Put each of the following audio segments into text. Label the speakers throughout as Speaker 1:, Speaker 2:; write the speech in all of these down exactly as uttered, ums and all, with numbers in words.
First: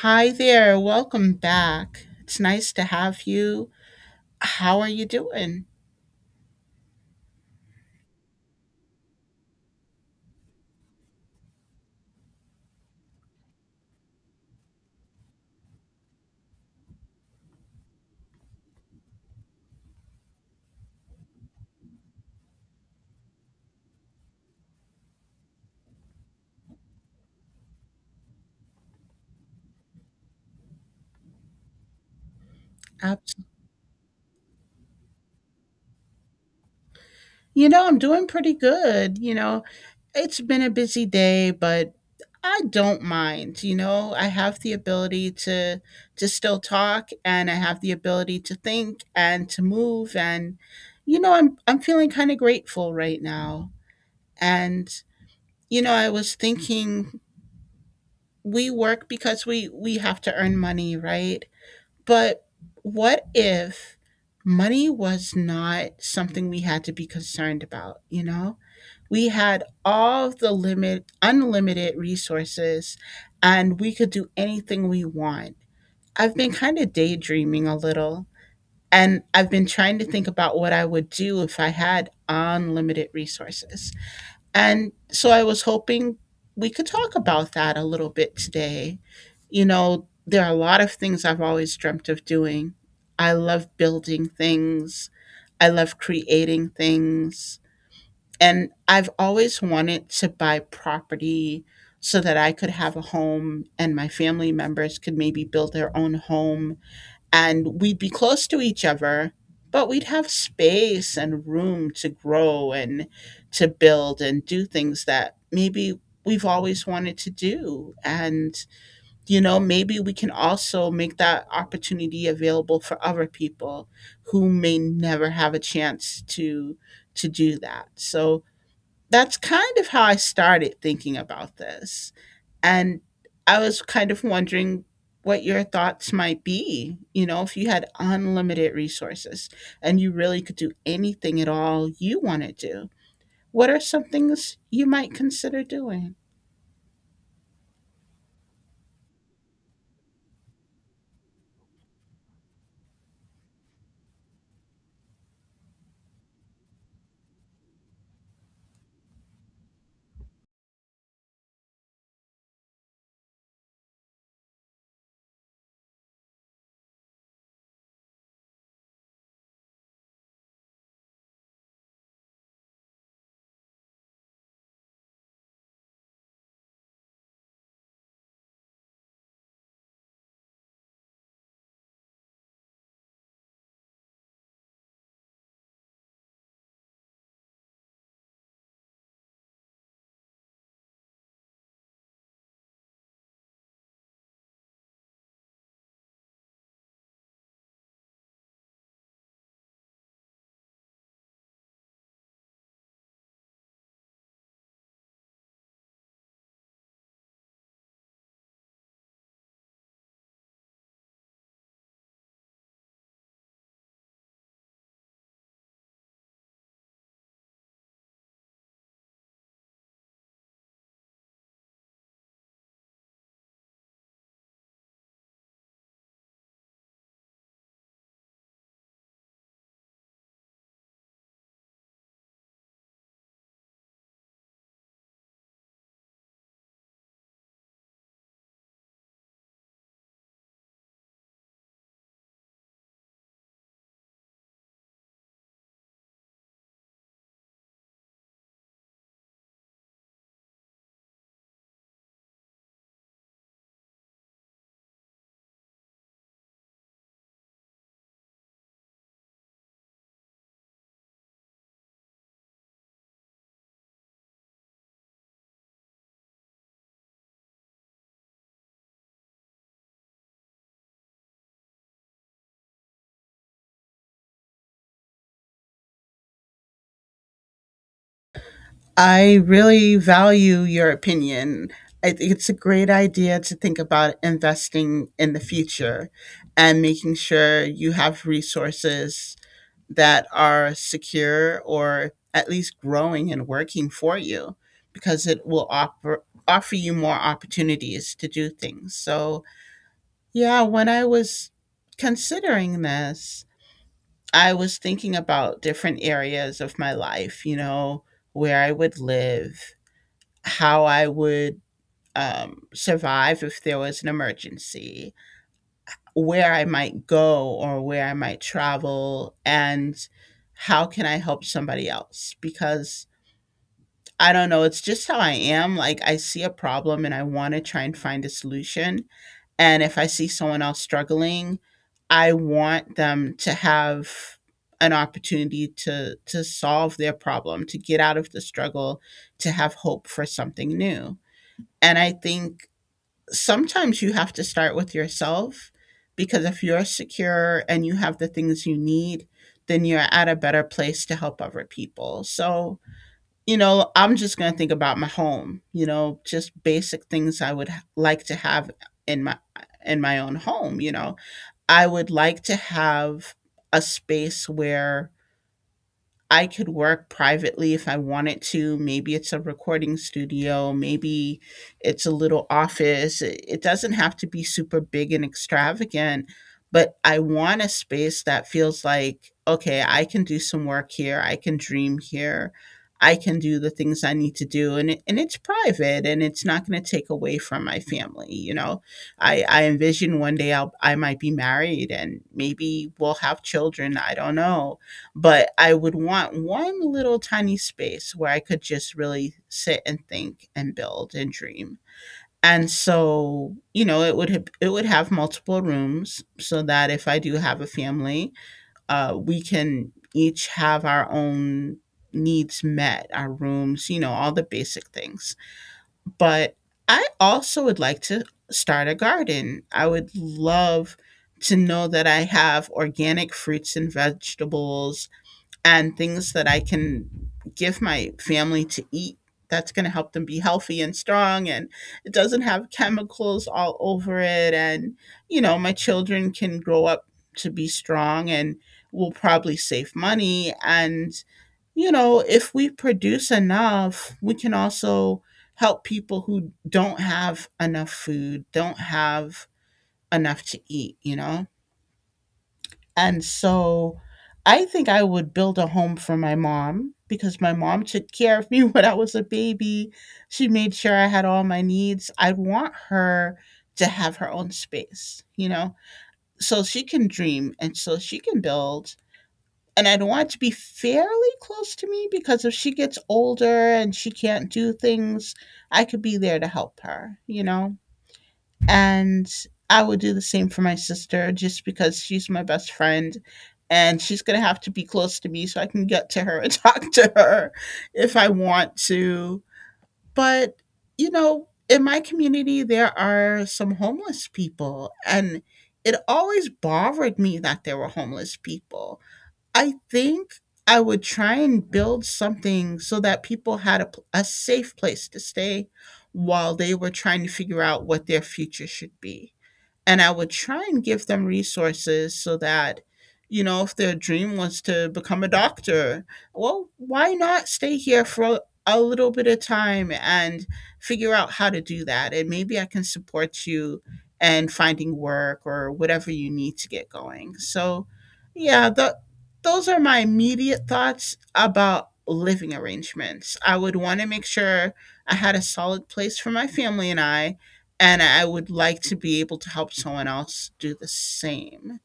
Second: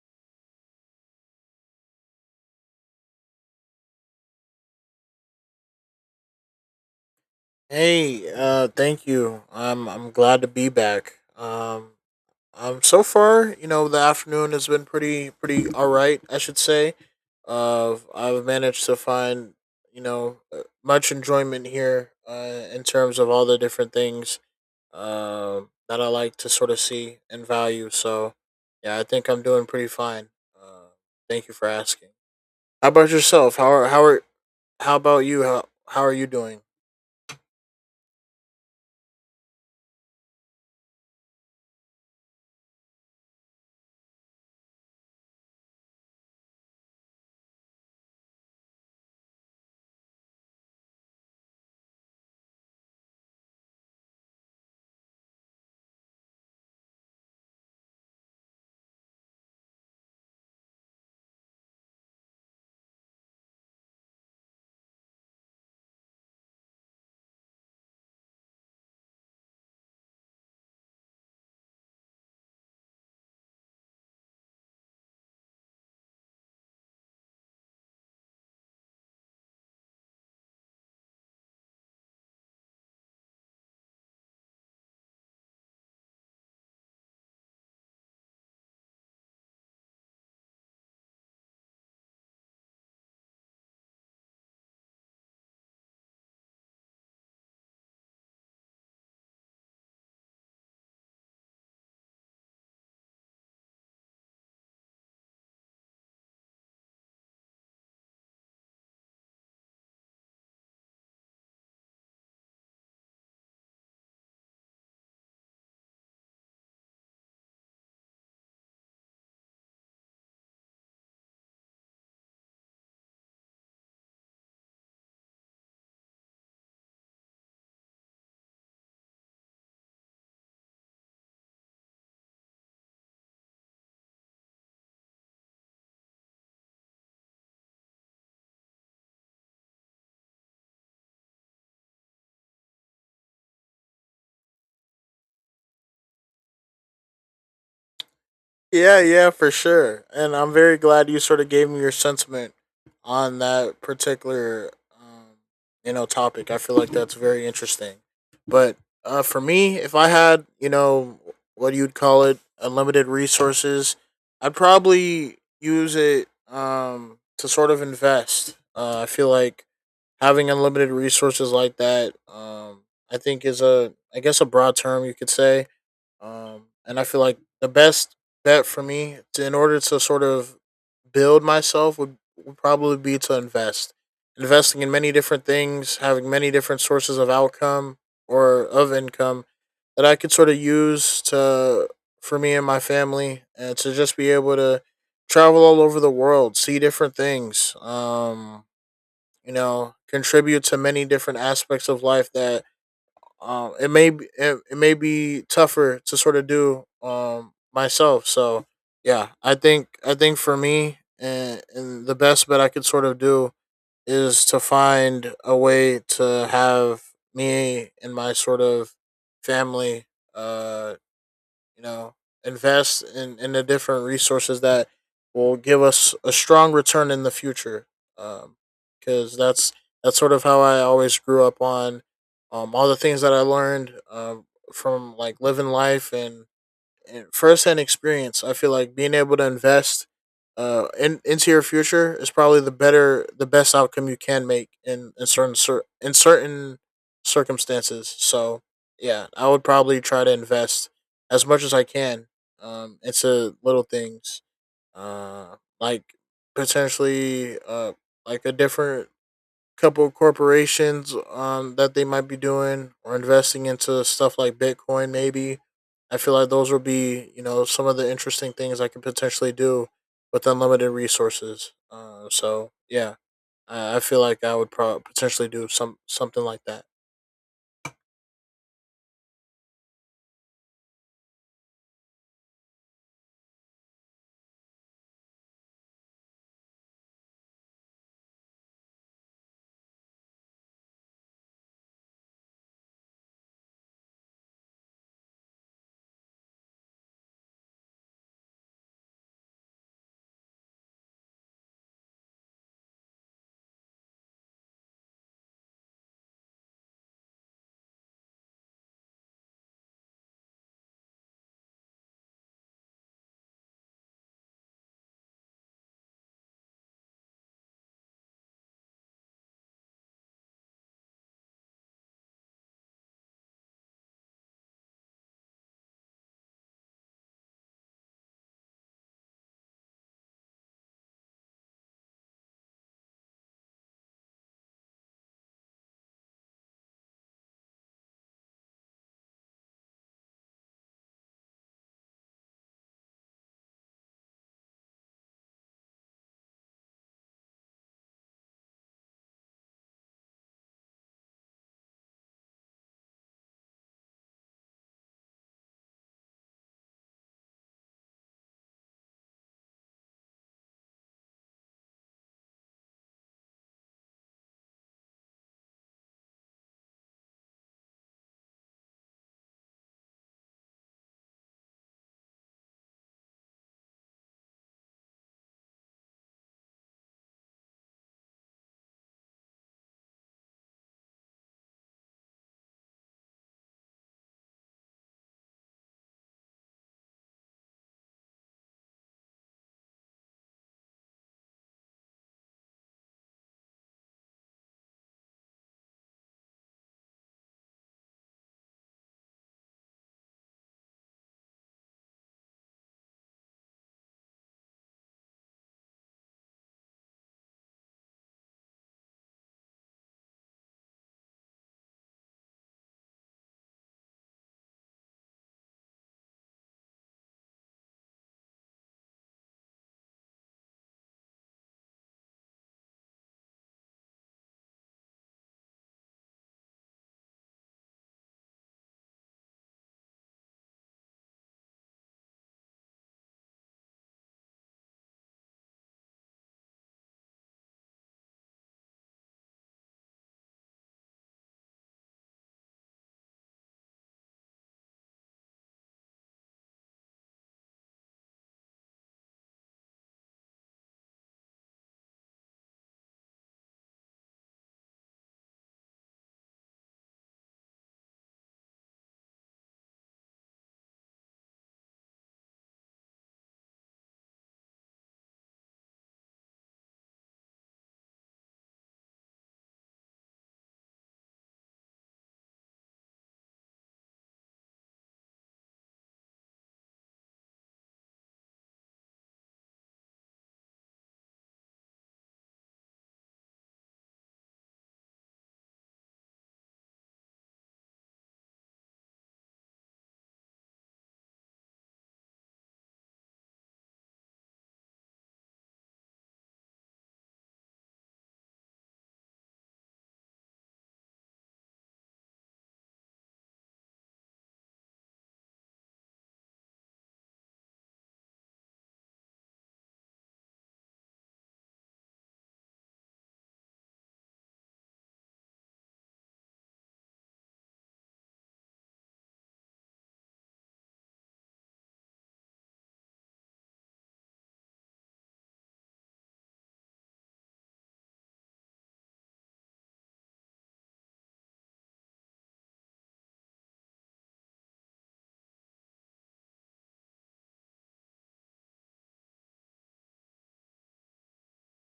Speaker 1: Hi there, welcome back. It's nice to have you. How are you doing?
Speaker 2: Hey, uh, thank you. I'm I'm glad to be back. Um, um, so far, you know, the afternoon has been pretty pretty all right, I should say. Uh, I've managed to find you know uh, much enjoyment here uh, in terms of all the different things uh, that I like to sort of see and value. So, yeah, I think I'm doing pretty fine. Uh, Thank you for asking. How about
Speaker 1: Abs-
Speaker 2: yourself? How are how are how about you? How how are you doing?
Speaker 1: You know, I'm doing pretty good. You know, it's been a busy day, but I don't mind. You know, I have the ability to to still talk and I have the ability to think and to move and you know, I'm I'm feeling kind of grateful right now. And you know, I was thinking we work because we we have to earn money, right? But what if money was not something we had to be concerned about, you know? We had all of the limit unlimited resources and we could do anything we want. I've been kind of daydreaming a little and I've been trying to think about what I would do if I had unlimited resources. And so I was hoping we could talk about that a little bit today. You know, there are a lot of things I've always dreamt of doing. I love building things, I love creating things. And I've always wanted to buy property so that I could have a home and my family members could maybe build their own home and we'd be close to each other but we'd have space and room to grow and to build and do things that maybe we've always wanted to do and you know maybe we can also make that opportunity available for other people who may never have a chance to to do that so that's kind of how I started thinking about this. And I was kind of wondering what your thoughts might be, you know, if you had unlimited resources and you really could do anything at all you want to do. What are some things you might consider doing?
Speaker 2: Yeah, yeah, for sure. And I'm very glad you sort of gave me your sentiment on that particular, um, you know, topic. I feel like that's very interesting. But uh, for me, if I had, you know, what you'd call it, unlimited resources, I'd probably use it um, to sort of invest. Uh, I feel like having unlimited resources like that, um, I think is a, I guess, a broad term you could say, um, and I feel like the best bet for me to, in order to sort of build myself would, would probably be to invest. Investing in many different things, having many different sources of outcome or of income that I could sort of use to for me and my family and to just be able to travel all over the world, see different things, um, you know, contribute to many different aspects of life that um, it may be, it, it may be tougher to sort of do um myself. So yeah, I think I think for me, and, and the best bet I could sort of do is to find a way to have me and my sort of family uh you know, invest in, in the different resources that will give us a strong return in the future. Um, Because that's that's sort of how I always grew up on um, all the things that I learned um, from like living life and and first-hand experience. I feel like being able to invest uh in, into your future is probably the better the best outcome you can make in in certain cer- in certain circumstances. So, yeah, I would probably try to invest as much as I can um into little things. Uh like potentially uh like a different couple of corporations um, that they might be doing or investing into stuff like Bitcoin, maybe. I feel like those will be, you know, some of the interesting things I can potentially do with unlimited resources. Uh, so yeah, I, I feel like I would probably potentially do some something like that.
Speaker 1: I really value your opinion. I think it's a great idea to think about investing in the future and making sure you have resources that are secure or at least growing and working for you because it will offer offer you more opportunities to do things. So, yeah, when I was considering this, I was thinking about different areas of my life, you know, where I would live, how I would um, survive if there was an emergency, where I might go or where I might travel and how can I help somebody else? Because I don't know, it's just how I am. Like I see a problem and I want to try and find a solution. And if I see someone else struggling, I want them to have an opportunity to to solve their problem, to get out of the struggle, to have hope for something new. And I think sometimes you have to start with yourself because if you're secure and you have the things you need, then you're at a better place to help other people. So, you know, I'm just going to think about my home, you know, just basic things I would like to have in my in my own home, you know. I would like to have a space where I could work privately if I wanted to. Maybe it's a recording studio, maybe it's a little office. It it doesn't have to be super big and extravagant, but I want a space that feels like, okay, I can do some work here, I can dream here, I can do the things I need to do. And, it, and it's private and it's not going to take away from my family. You know, I, I envision one day I'll, I might be married and maybe we'll have children. I don't know but I would want one little tiny space where I could just really sit and think and build and dream. And so, you know, it would have, it would have multiple rooms so that if I do have a family, uh, we can each have our own needs met, our rooms, you know, all the basic things. But I also would like to start a garden. I would love to know that I have organic fruits and vegetables and things that I can give my family to eat that's going to help them be healthy and strong and it doesn't have chemicals all over it and you know my children can grow up to be strong and will probably save money and you know if we produce enough we can also help people who don't have enough food don't have enough to eat you know and so I think I would build a home for my mom because my mom took care of me when I was a baby. She made sure I had all my needs. I want her to have her own space, you know, so she can dream and so she can build. And I'd want it to be fairly close to me because if she gets older and she can't do things, I could be there to help her, you know? And I would do the same for my sister just because she's my best friend and she's going to have to be close to me so I can get to her and talk to her if I want to. But, you know, in my community, there are some homeless people, and it always bothered me that there were homeless people. I think I would try and build something so that people had a, pl- a safe place to stay while they were trying to figure out what their future should be and I would try and give them resources so that, you know, if their dream was to become a doctor, well, why not stay here for a little bit of time and figure out how to do that? And maybe I can support you and finding work or whatever you need to get going. So, yeah, the, those are my immediate thoughts about living arrangements. I would want to make sure I had a solid place for my family and I, and I would like to be able to help someone else do the same.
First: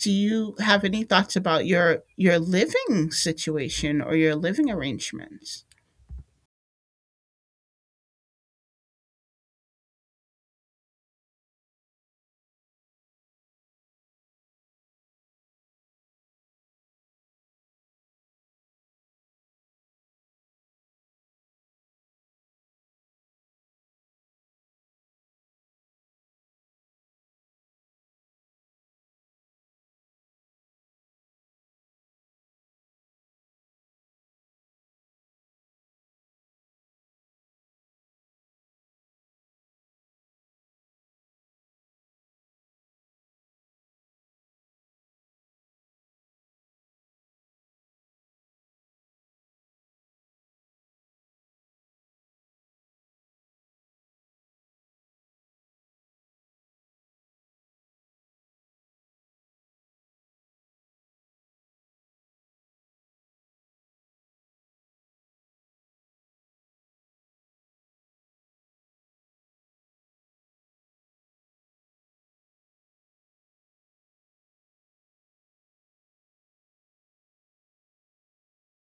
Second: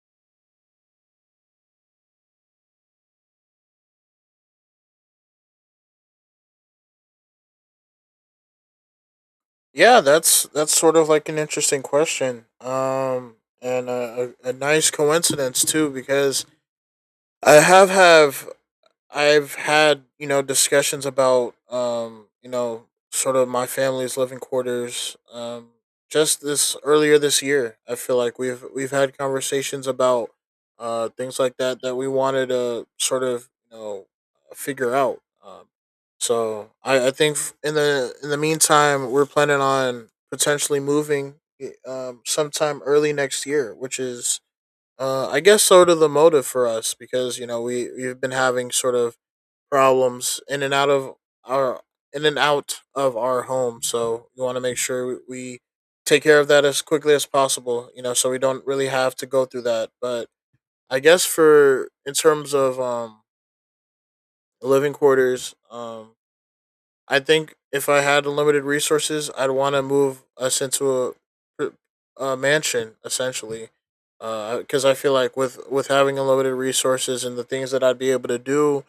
Speaker 1: Do you have any thoughts about your your living situation or your living arrangements?
Speaker 2: Yeah, that's that's sort of like an interesting question, um, and a, a, a nice coincidence too, because I have have I've had, you know, discussions about um, you know, sort of my family's living quarters. Um just this earlier this year, I feel like we've we've had conversations about uh things like that that we wanted to sort of, you know, figure out. Um so I I think f- in the in the meantime, we're planning on potentially moving eh, um sometime early next year, which is uh, I guess sort of the motive for us, because you know we we've been having sort of problems in and out of our in and out of our home. So we want to make sure we take care of that as quickly as possible. You know, so we don't really have to go through that. But I guess for in terms of um living quarters, um I think if I had unlimited resources, I'd want to move us into a, a mansion essentially. Because I feel like with with having unlimited resources and the things that I'd be able to do,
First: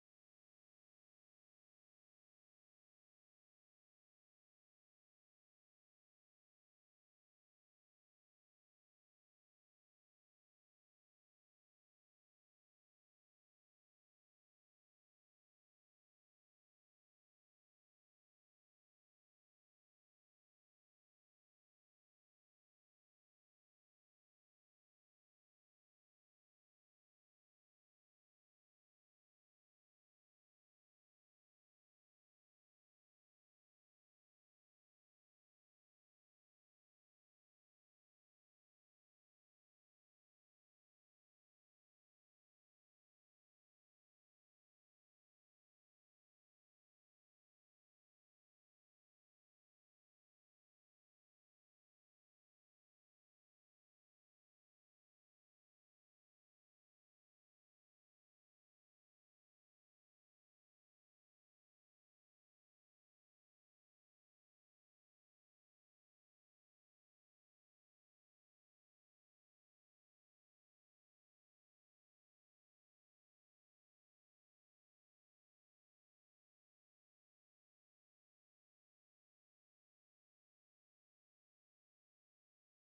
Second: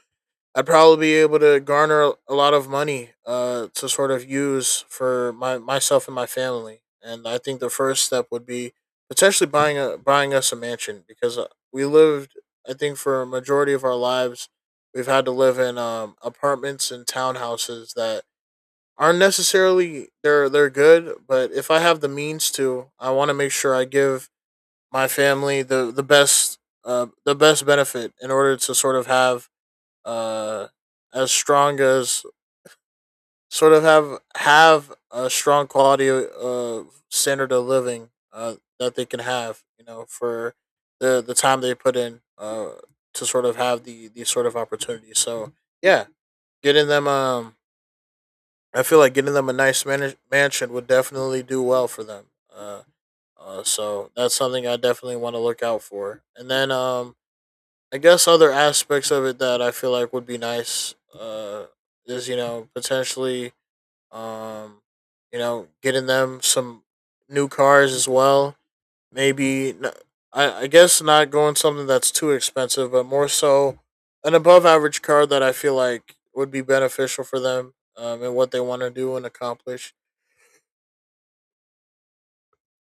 Speaker 2: I'd probably be able to garner a lot of money uh, to sort of use for my myself and my family. And I think the first step would be potentially buying a buying us a mansion, because uh, we lived, I think, for a majority of our lives, we've had to live in um, apartments and townhouses that aren't necessarily, they're they're good, but if I have the means to, I want to make sure I give my family the the best uh, the best benefit in order to sort of have uh as strong as sort of have have a strong quality of uh, standard of living uh that they can have, you know, for the the time they put in uh to sort of have the these sort of opportunities. So yeah, getting them um I feel like getting them a nice man- mansion would definitely do well for them. uh, uh so that's something I definitely want to look out for. And then um I guess other aspects of it that I feel like would be nice, uh, is you know potentially, um, you know, getting them some new cars as well. Maybe n- I I guess not going something that's too expensive, but more so an above average car that I feel like would be beneficial for them, um, and what they want to do and accomplish.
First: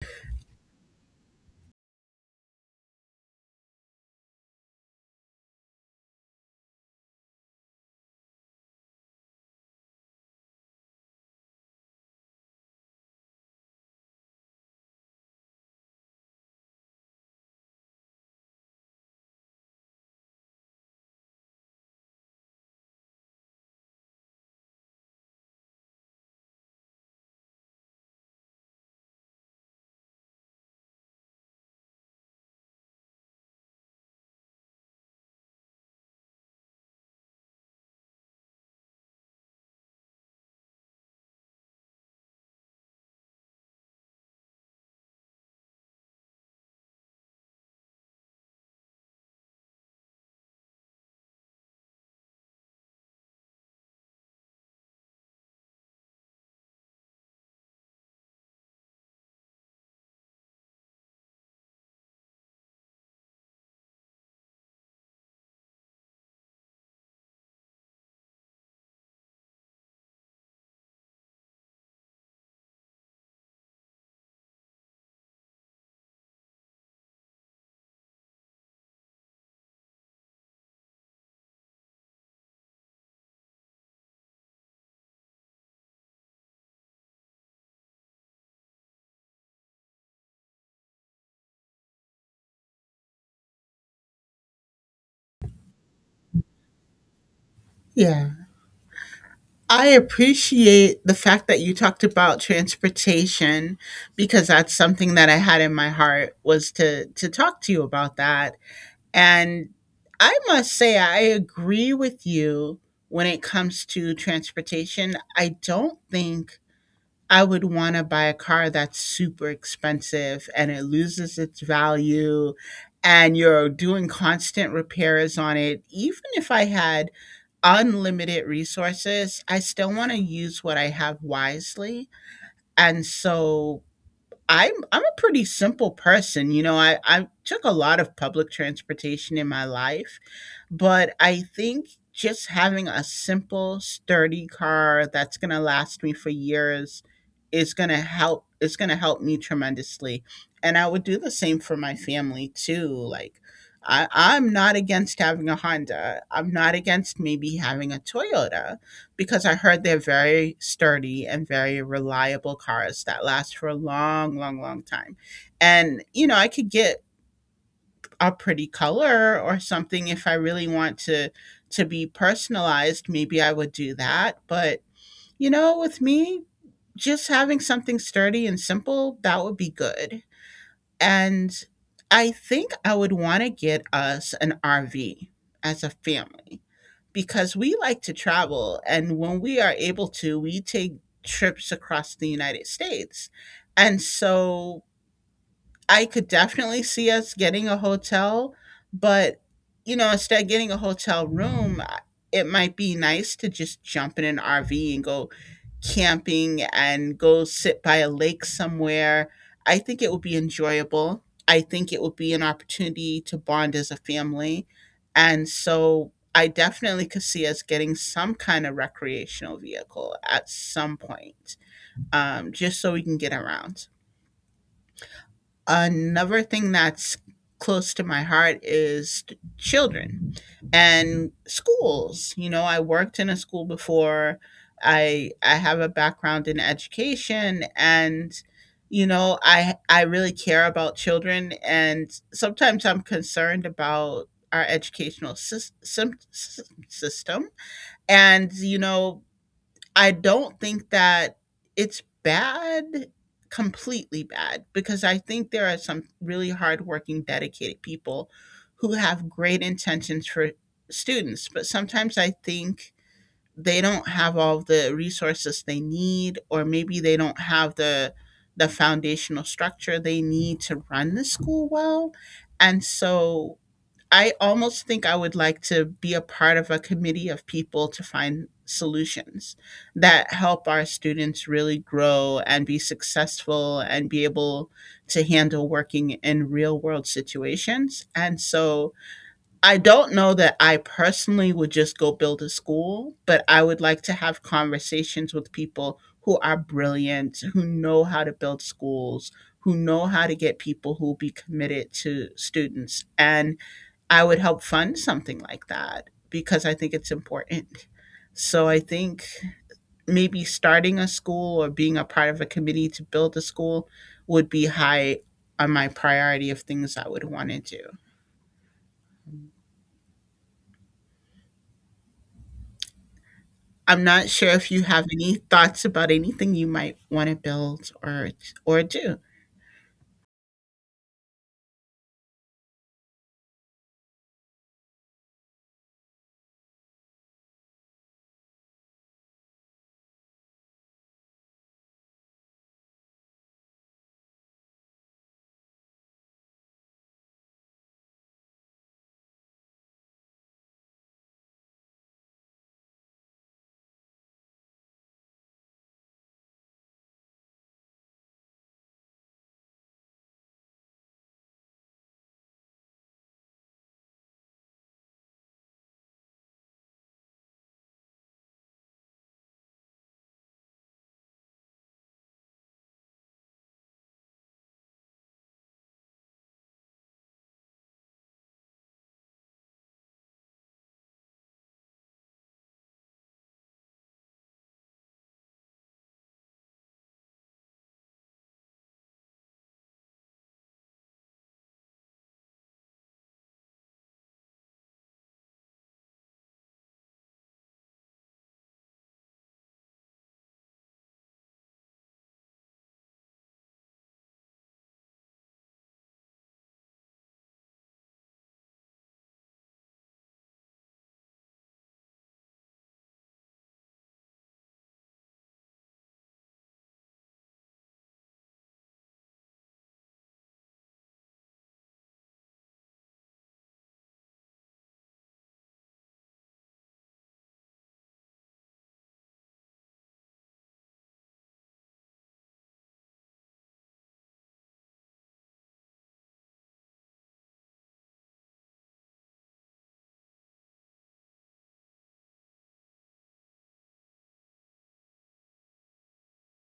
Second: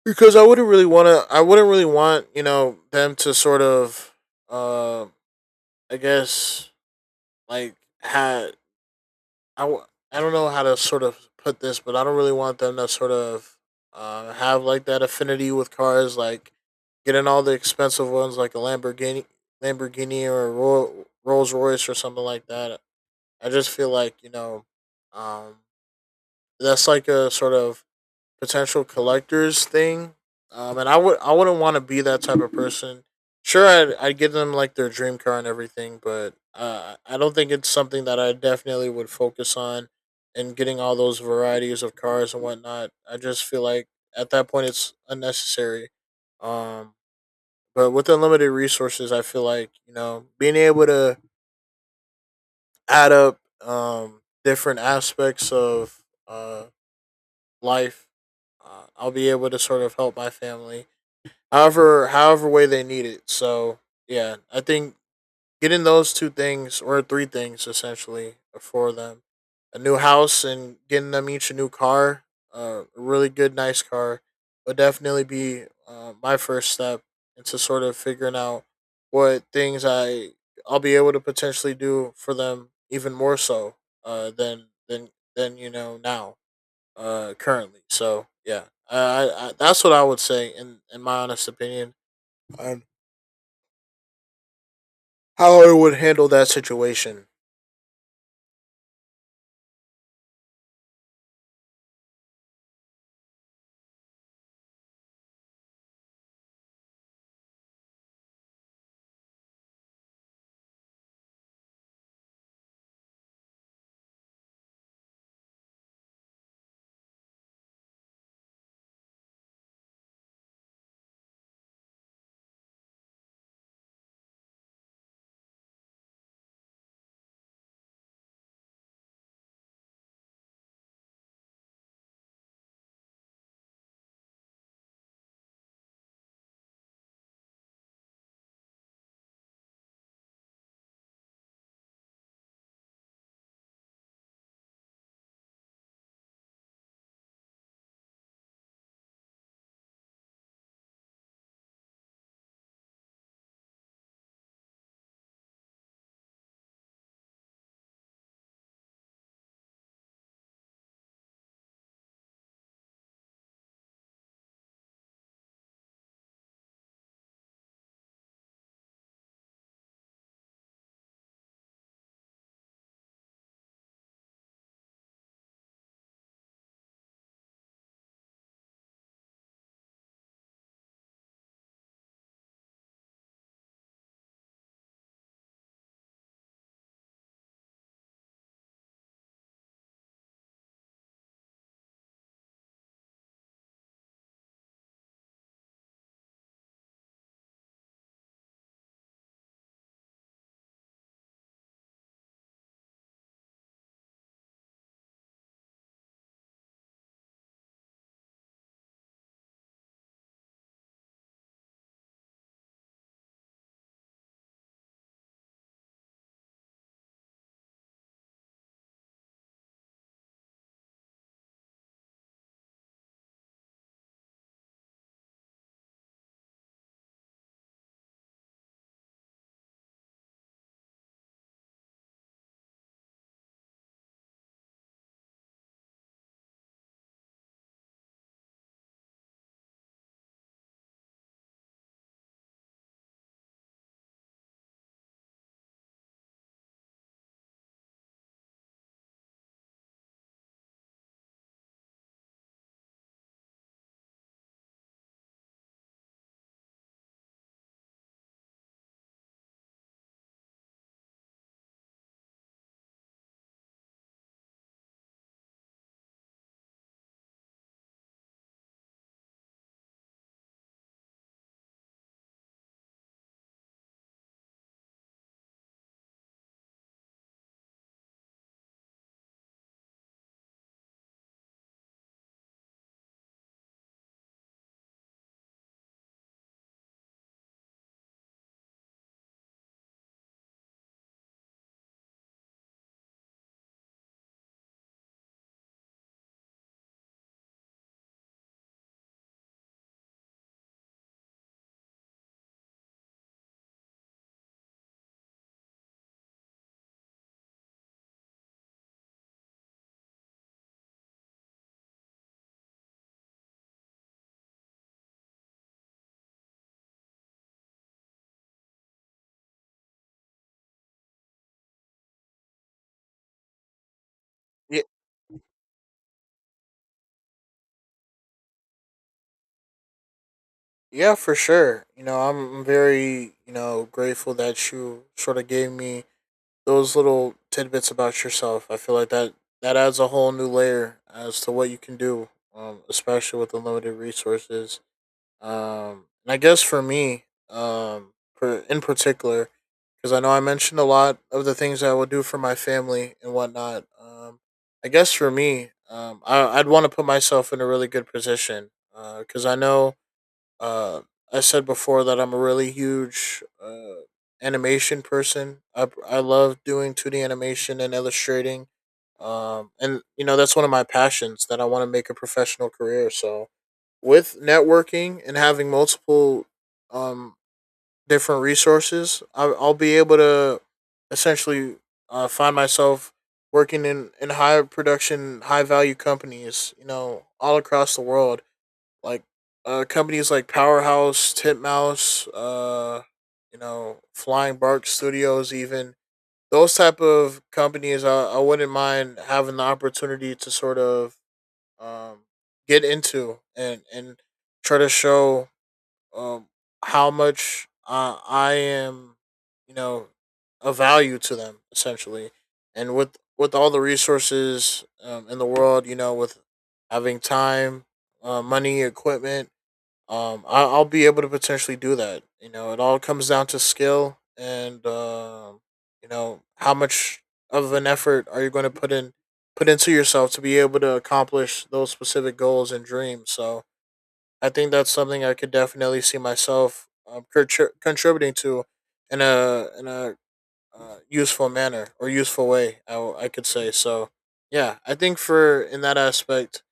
Speaker 2: Because I wouldn't really want to. I wouldn't really want, you know, them to sort of uh, I guess like had I, w- I don't know how to sort of put this, but I don't really want them to sort of uh, have like that affinity with cars, like getting all the expensive ones, like a Lamborghini, Lamborghini or a Ro- Rolls Royce or something like that. I just feel like, you know, um, that's like a sort of potential collectors thing. Um, and I would I wouldn't want to be that type of person. Sure, I'd I'd give them like their dream car and everything, but uh, I don't think it's something that I definitely would focus on, and getting all those varieties of cars and whatnot. I just feel like at that point it's unnecessary. Um, but with unlimited resources, I feel like, you know, being able to add up, um, different aspects of uh, life, uh, I'll be able to sort of help my family however however way they need it. So yeah, I think getting those two things or three things essentially for them, a new house and getting them each a new car, uh, a really good nice car, would definitely be uh, my first step into sort of figuring out what things I I'll be able to potentially do for them even more so uh, than than than you know now, uh, currently. So yeah, I, I, I that's what I would say in in my honest opinion on how I would handle that situation.
Speaker 1: Yeah. I appreciate the fact that you talked about transportation because that's something that I had in my heart was to to talk to you about that. And I must say I agree with you when it comes to transportation. I don't think I would wanna buy a car that's super expensive and it loses its value and you're doing constant repairs on it. Even if I had unlimited resources, I still wanna use what I have wisely. And so I'm I'm a pretty simple person, you know. I I took a lot of public transportation in my life, but I think just having a simple, sturdy car that's gonna last me for years is gonna help. It's gonna help me tremendously, and I would do the same for my family too. Like, I I'm not against having a Honda. I'm not against maybe having a Toyota because I heard they're very sturdy and very reliable cars that last for a long, long, long time. And you know, I could get a pretty color or something if I really want to to be personalized, maybe I would do that, but you know, with me just having something sturdy and simple, that would be good. And I think I would want to get us an R V as a family because we like to travel. And when we are able to, we take trips across the United States. And so I could definitely see us getting a hotel, but you know, instead of getting a hotel room, I- it might be nice to just jump in an R V and go camping and go sit by a lake somewhere. I think it would be enjoyable. I think it would be an opportunity to bond as a family. And so I definitely could see us getting some kind of recreational vehicle at some point, um, just so we can get around. Another thing that's close to my heart is t- children and schools. You know, I worked in a school before. I I have a background in education and you know, I I really care about children and sometimes I'm concerned about our educational sys- sym- sys- system and you know I don't think that it's bad, completely bad, because I think there are some really hardworking, dedicated people who have great intentions for students. But sometimes I think they don't have all the resources they need, or maybe they don't have the the foundational structure they need to run the school well. And so I almost think I would like to be a part of a committee of people to find solutions that help our students really grow and be successful and be able to handle working in real world situations. And so I don't know that I personally would just go build a school, but I would like to have conversations with people who are brilliant, who know how to build schools, who know how to get people who will be committed to students. And I would help fund something like that because I think it's important. So I think maybe starting a school or being a part of a committee to build a school would be high on my priority of things I would want to do. I'm not sure if
Speaker 2: Yeah,
Speaker 1: you have any thoughts about anything you might want to build or or do.
Speaker 2: yeah, for sure. You know, I'm very, you know, grateful that you sort of gave me those little tidbits about yourself. I feel like that that adds a whole new layer as to what you can do, um, especially with unlimited resources. Um, and I guess for me, um, per, in particular, because I know I mentioned a lot of the things I would do for my family and whatnot. Um, I guess for me, um, I, I'd want to put myself in a really good position, because I know, uh, I said before that I'm a really huge uh, animation person. I, I love doing two D animation and illustrating. Um, and, you know, that's one of my passions that I want to make a professional career. So with networking and having multiple um, different resources, I'll, I'll be able to essentially uh, find myself working in, in high production, high value companies, you know, all across the world. Like uh, companies like Powerhouse, Titmouse, uh, you know, Flying Bark Studios, even those type of companies, I, I wouldn't mind having the opportunity to sort of um, get into, and and try to show um, how much uh, I am, you know, of value to them essentially, and with with all the resources um, in the world, you know, with having time, uh, money, equipment, um, I, I'll be able to potentially do that. You know, it all comes down to skill and um, you know, how much of an effort are you going to put in put into yourself to be able to accomplish those specific goals and dreams. So I think that's something I could definitely see myself um, contri- contributing to in a in a uh, useful manner or useful way. I, w- I could say so. Yeah, I think for in that aspect,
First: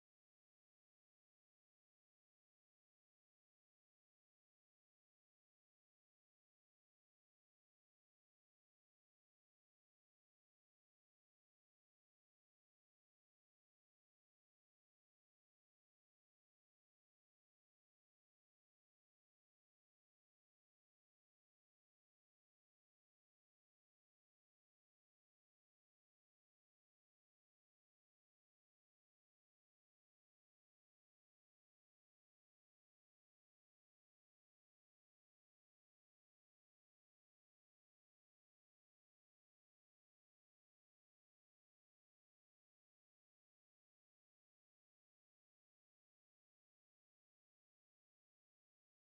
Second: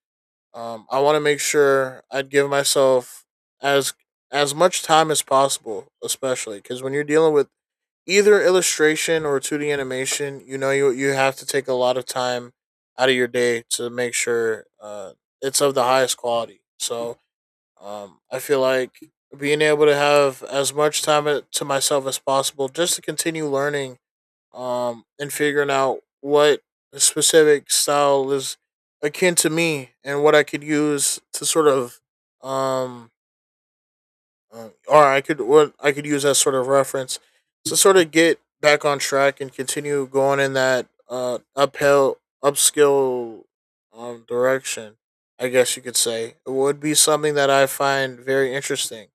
Speaker 2: um, I want to make sure I'd give myself as as much time as possible, especially because when you're dealing with either illustration or two D animation, you know you you have to take a lot of time out of your day to make sure uh, it's of the highest quality. So um, I feel like being able to have as much time a- to myself as possible just to continue learning, um, and figuring out what specific style is akin to me and what I could use to sort of um, um, or I could what I could use as sort of reference to sort of get back on track and continue going in that uh uphill upskill um direction. I guess you could say it would be something that I find very interesting.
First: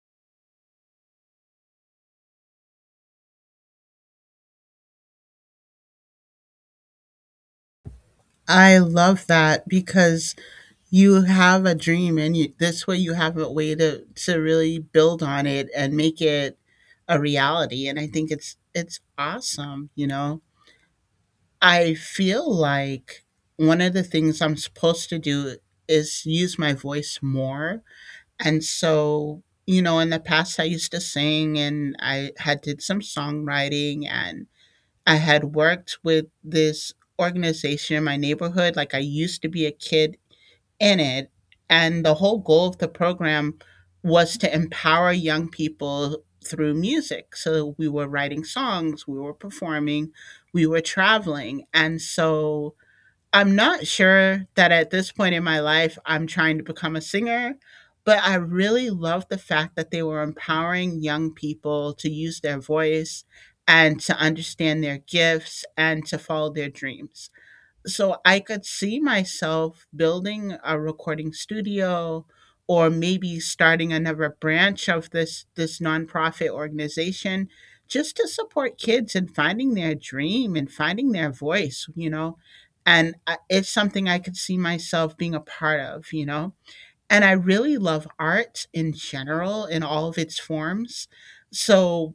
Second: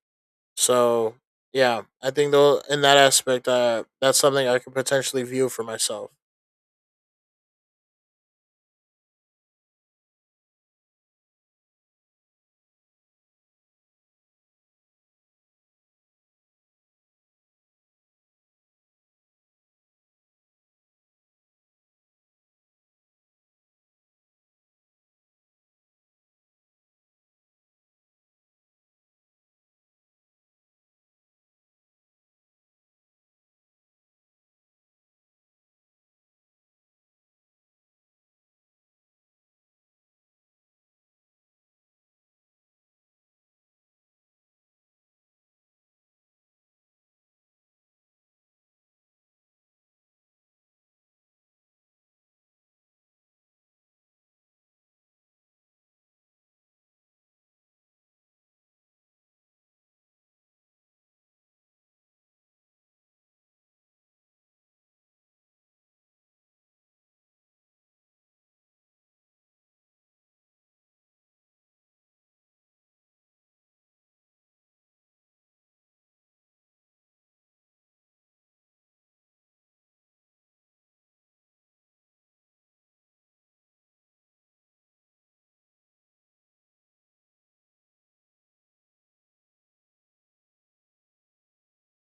Speaker 2: So yeah, I think though in that aspect, uh, that's something I could potentially view for myself.
Speaker 1: I love that because you have a dream and you, this way you have a way to to really build on it and make it a reality. And I think it's it's awesome, you know. I feel like one of the things I'm supposed to do is use my voice more. And so, you know, in the past I used to sing and I had did some songwriting, and I had worked with this organization in my neighborhood. Like I used to be a kid in it. And the whole goal of the program was to empower young people through music. So we were writing songs, we were performing, we were traveling. And so I'm not sure that at this point in my life I'm trying to become a singer, but I really love the fact that they were empowering young people to use their voice and to understand their gifts and to follow their dreams. So I could see myself building a recording studio or maybe starting another branch of this this nonprofit organization just to support kids in finding their dream and finding their voice, you know. And I- it's something I could see myself being a part of, you know. And I really love art in general in all of its forms. So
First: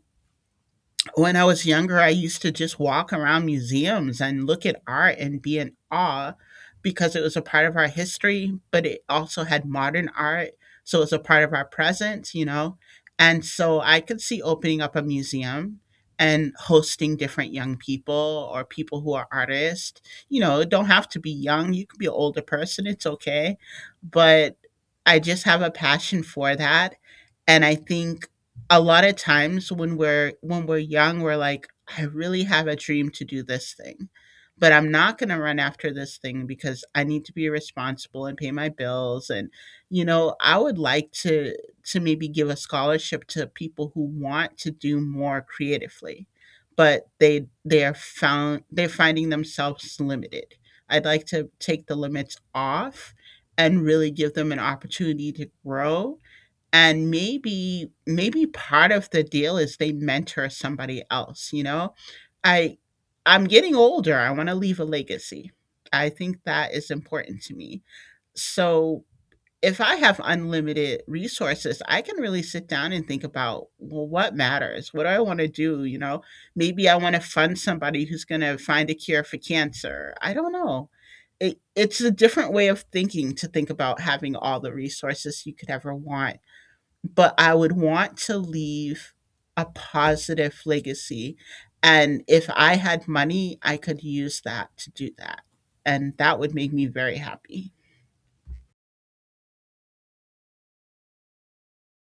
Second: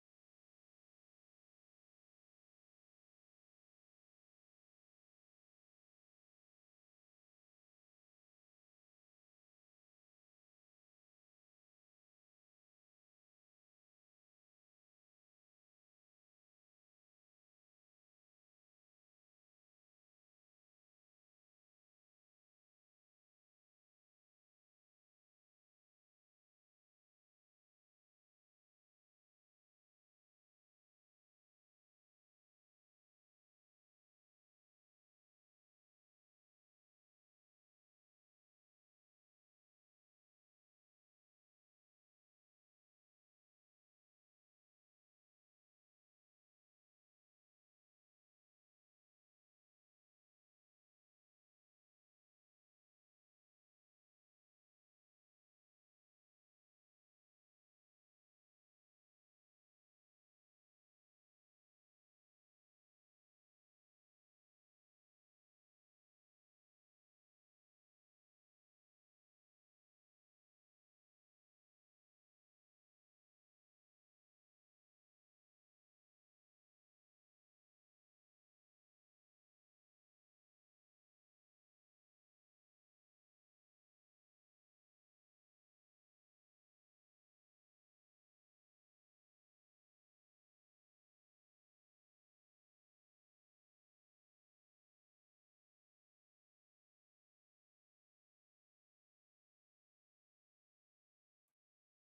Speaker 1: when I was younger, I used to just walk around museums and look at art and be in awe because it was a part of our history, but it also had modern art. So it was a part of our present, you know? And so I could see opening up a museum and hosting different young people or people who are artists. You know, it don't have to be young. You could be an older person. It's okay. But I just have a passion for that. And I think a lot of times when we're when we're young, we're like, I really have a dream to do this thing, but I'm not going to run after this thing because I need to be responsible and pay my bills. And you know, I would like to to maybe give a scholarship to people who want to do more creatively, but they they are found, they're finding themselves limited. I'd like to take the limits off and really give them an opportunity to grow. And maybe maybe part of the deal is they mentor somebody else, you know? I I'm getting older, I wanna leave a legacy. I think that is important to me. So, if I have unlimited resources, I can really sit down and think about, well, what matters? What do I wanna do, you know? Maybe I wanna fund somebody who's gonna find a cure for cancer. I don't know. It it's a different way of thinking, to think about having all the resources you could ever want, but I would want to leave a positive legacy. And if I had money, I could use that to do that. And that would make me very happy.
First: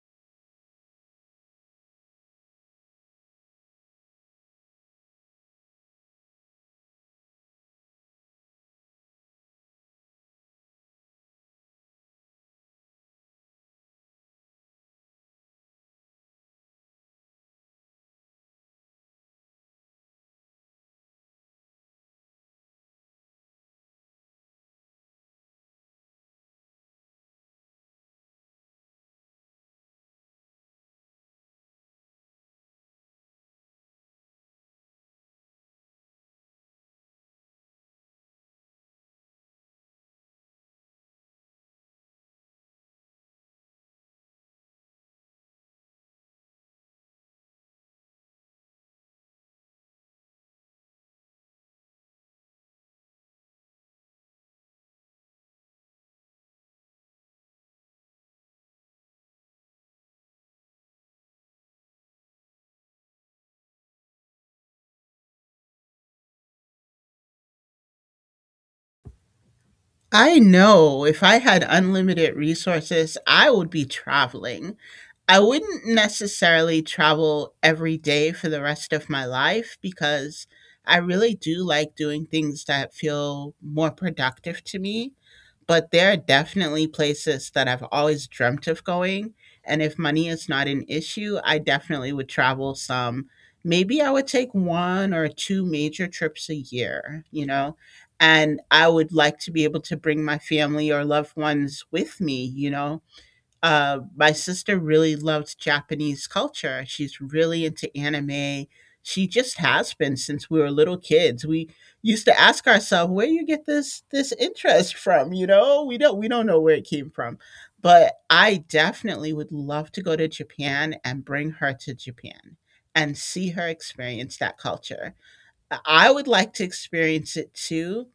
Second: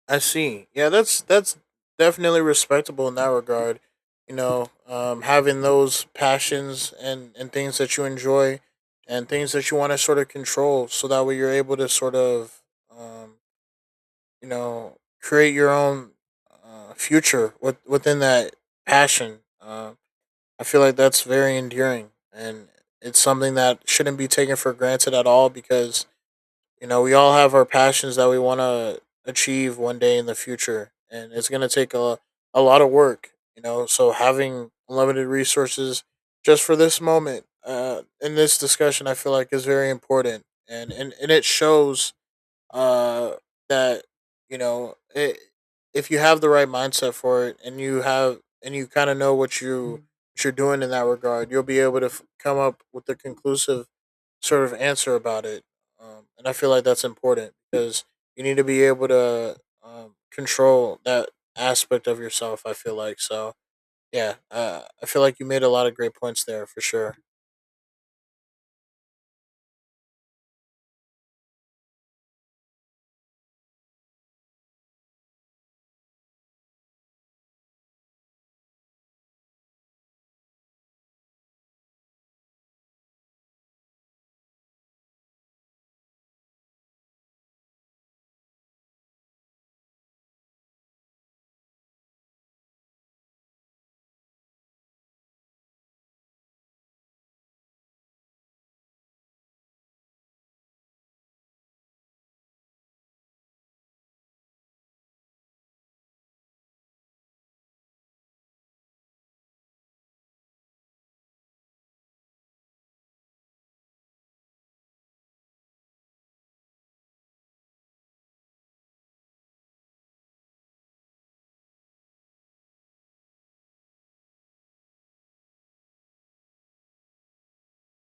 Speaker 2: I see. Yeah, that's that's definitely respectable in that regard. You know, um, having those passions and and things that you enjoy, and things that you want to sort of control, so that way you're able to sort of, um, you know, create your own uh, future with, within that passion. Uh, I feel like that's very endearing, and it's something that shouldn't be taken for granted at all because you know, we all have our passions that we want to achieve one day in the future, and it's going to take a, a lot of work, you know. So, having limited resources just for this moment uh, in this discussion, I feel like is very important. And, and, and it shows uh, that, you know, it, if you have the right mindset for it and you have, and you kind of know what you what you're doing in that regard, you'll be able to f- come up with a conclusive sort of answer about it. Um, and I feel like that's important because you need to be able to, um, control that aspect of yourself. I feel like so. Yeah, uh, I feel like you made a lot of great points there for sure.
Speaker 1: I know if I had unlimited resources, I would be traveling. I wouldn't necessarily travel every day for the rest of my life because I really do like doing things that feel more productive to me. But there are definitely places that I've always dreamt of going. And if money is not an issue, I definitely would travel some. Maybe I would take one or two major trips a year, you know? And I would like to be able to bring my family or loved ones with me, you know? Uh, my sister really loves Japanese culture. She's really into anime. She just has been since we were little kids. We used to ask ourselves, where you get this this interest from? You know, we don't we don't know where it came from. But I definitely would love to go to Japan and bring her to Japan and see her experience that culture. I would like to experience it too,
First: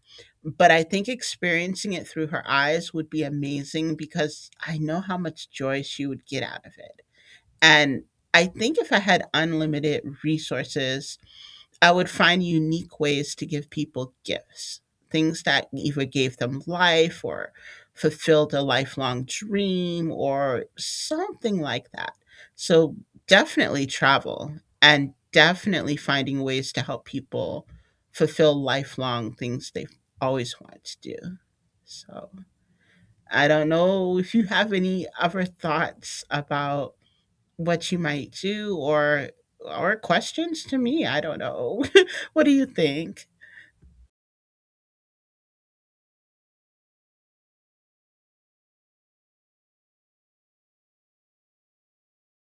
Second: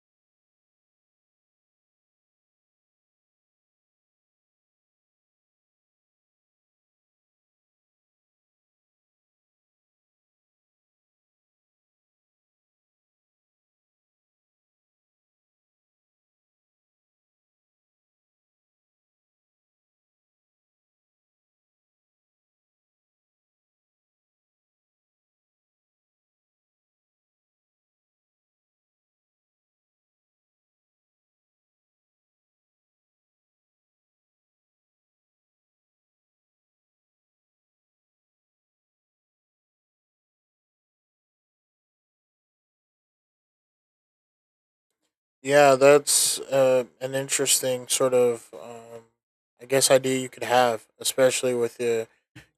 Speaker 1: but I think experiencing it through her eyes would be amazing because I know how much joy she would get out of it. And I think if I had unlimited resources, I would find unique ways to give people gifts, things that either gave them life or fulfilled a lifelong dream or something like that. So definitely travel, and definitely finding ways to help people fulfill lifelong things they've always wanted to do. So I don't know if you have any other thoughts about what you might do or or questions to me. I don't know. What do you think?
Speaker 2: Yeah, that's uh, an interesting sort of, um, I guess, idea you could have, especially with the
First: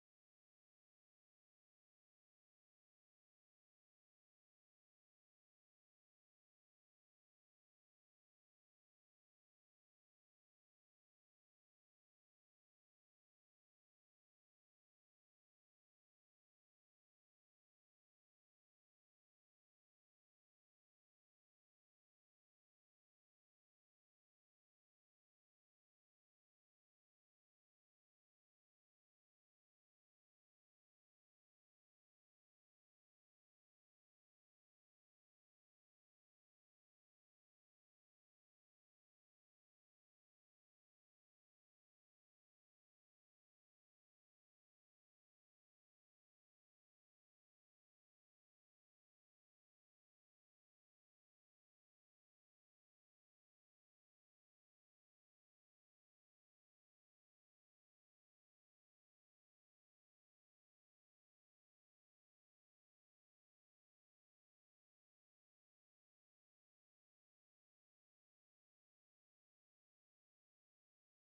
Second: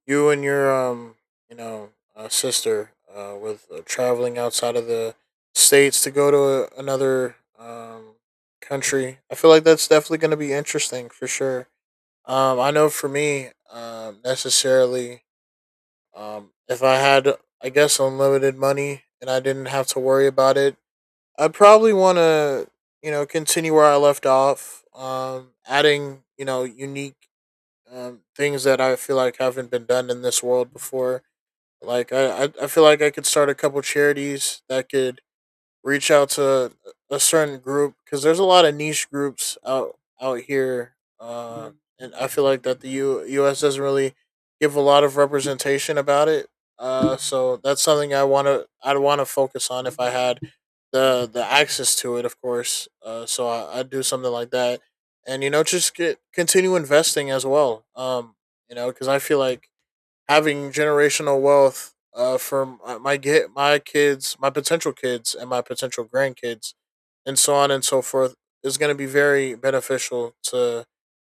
Speaker 2: you and your um you know, uh, sister, uh, with, uh, traveling outside of the states to go to a, another um country. I feel like that's definitely going to be interesting for sure. um I know for me, um necessarily, um if I had, I guess, unlimited money and I didn't have to worry about it, I'd probably want to, you know, continue where I left off, um adding, you know, unique, um, things that I feel like haven't been done in this world before. Like I, I I feel like I could start a couple charities that could reach out to a certain group because there's a lot of niche groups out out here, uh, and I feel like that the U, U.S. doesn't really give a lot of representation about it. Uh, so that's something I want to I'd want to focus on if I had the the access to it, of course. Uh, so I, I'd do something like that, and you know, just get continue investing as well. Um, you know, because I feel like having generational wealth, uh, for my, my get my kids, my potential kids, and my potential grandkids, and so on and so forth, is going to be very beneficial to,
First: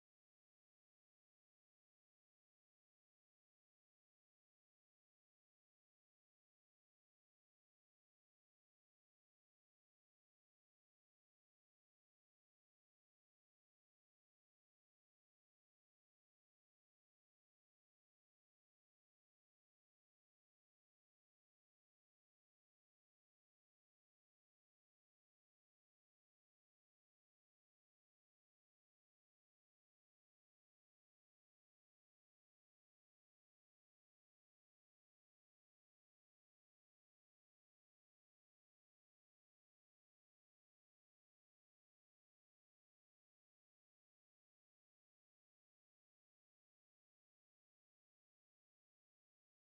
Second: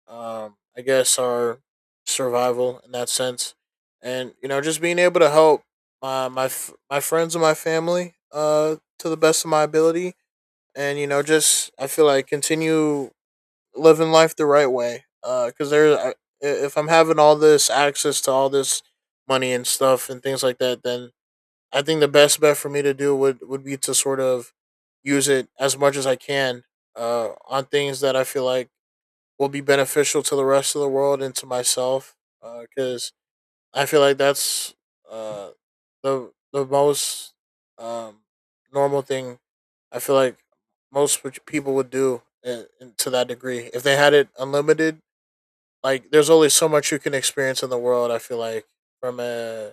Speaker 2: um, I guess, our survival in that sense, and you know, just being able to help my my f- my friends and my family, uh, to the best of my ability, and you know, just I feel like continue living life the right way. Because uh, there, if I'm having all this access to all this money and stuff and things like that, then I think the best bet for me to do would would be to sort of use it as much as I can, uh, on things that I feel like will be beneficial to the rest of the world and to myself. Because I feel like that's uh the the most um normal thing. I feel like most which people would do in, in, to that degree if they had it unlimited. Like, there's only so much you can experience in the world. I feel like from a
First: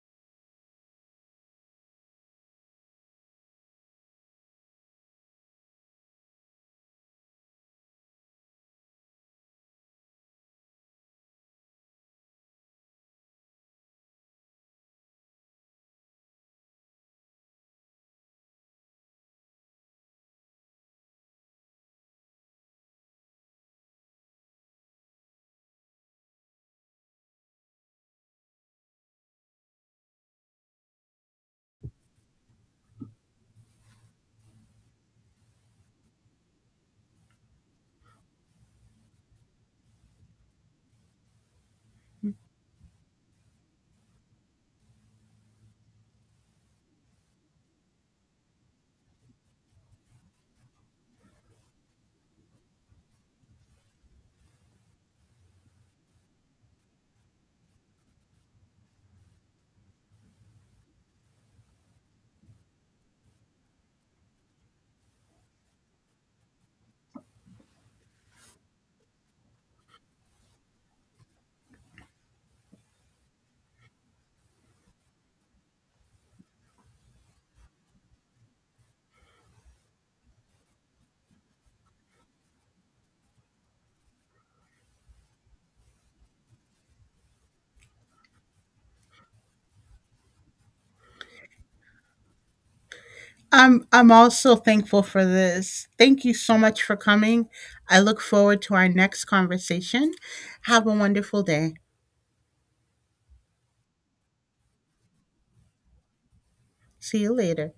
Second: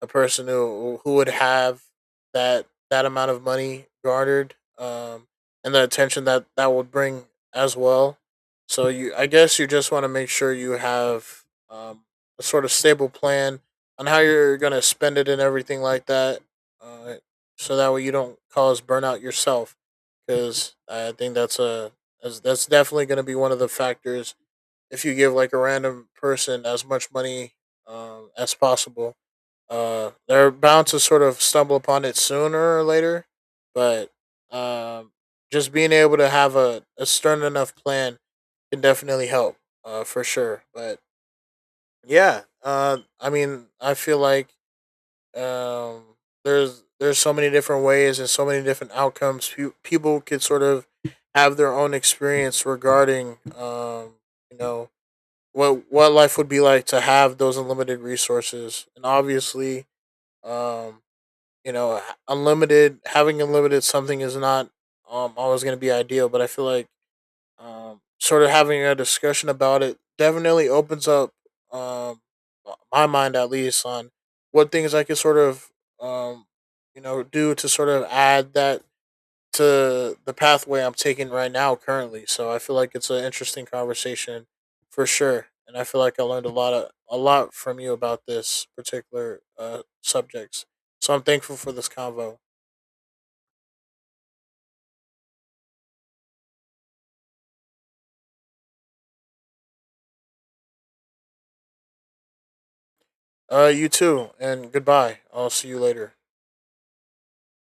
Speaker 2: a person who who would have that that amount of money garnered, um, and the attention that that would bring as well. So you, I guess you just want to make sure you have, um, a sort of stable plan on how you're gonna spend it and everything like that, uh, so that way you don't cause burnout yourself. Because I think that's a that's, that's definitely gonna be one of the factors if you give like a random person as much money, um, as possible, uh, they're bound to sort of stumble upon it sooner or later. But, um, just being able to have a, a stern enough plan can definitely help, uh, for sure. But yeah, uh, I mean, I feel like, um, there's there's so many different ways and so many different outcomes. Pe- people could sort of have their own experience regarding, um, you know, what what life would be like to have those unlimited resources, and obviously, um you know, unlimited having unlimited something is not um always going to be ideal. But I feel like um sort of having a discussion about it definitely opens up, um my mind, at least, on what things I could sort of, um you know, do to sort of add that to the pathway I'm taking right now currently. So I feel like it's an interesting conversation for sure, and I feel like I learned a lot of a lot from you about this particular, uh, subjects. So I'm thankful for this convo.
Speaker 1: I'm I'm also thankful for this. Thank you so much for coming. I look forward to our next conversation. Have a wonderful day.
Speaker 2: Uh, you too, and goodbye. I'll see you later.
Speaker 1: See you later.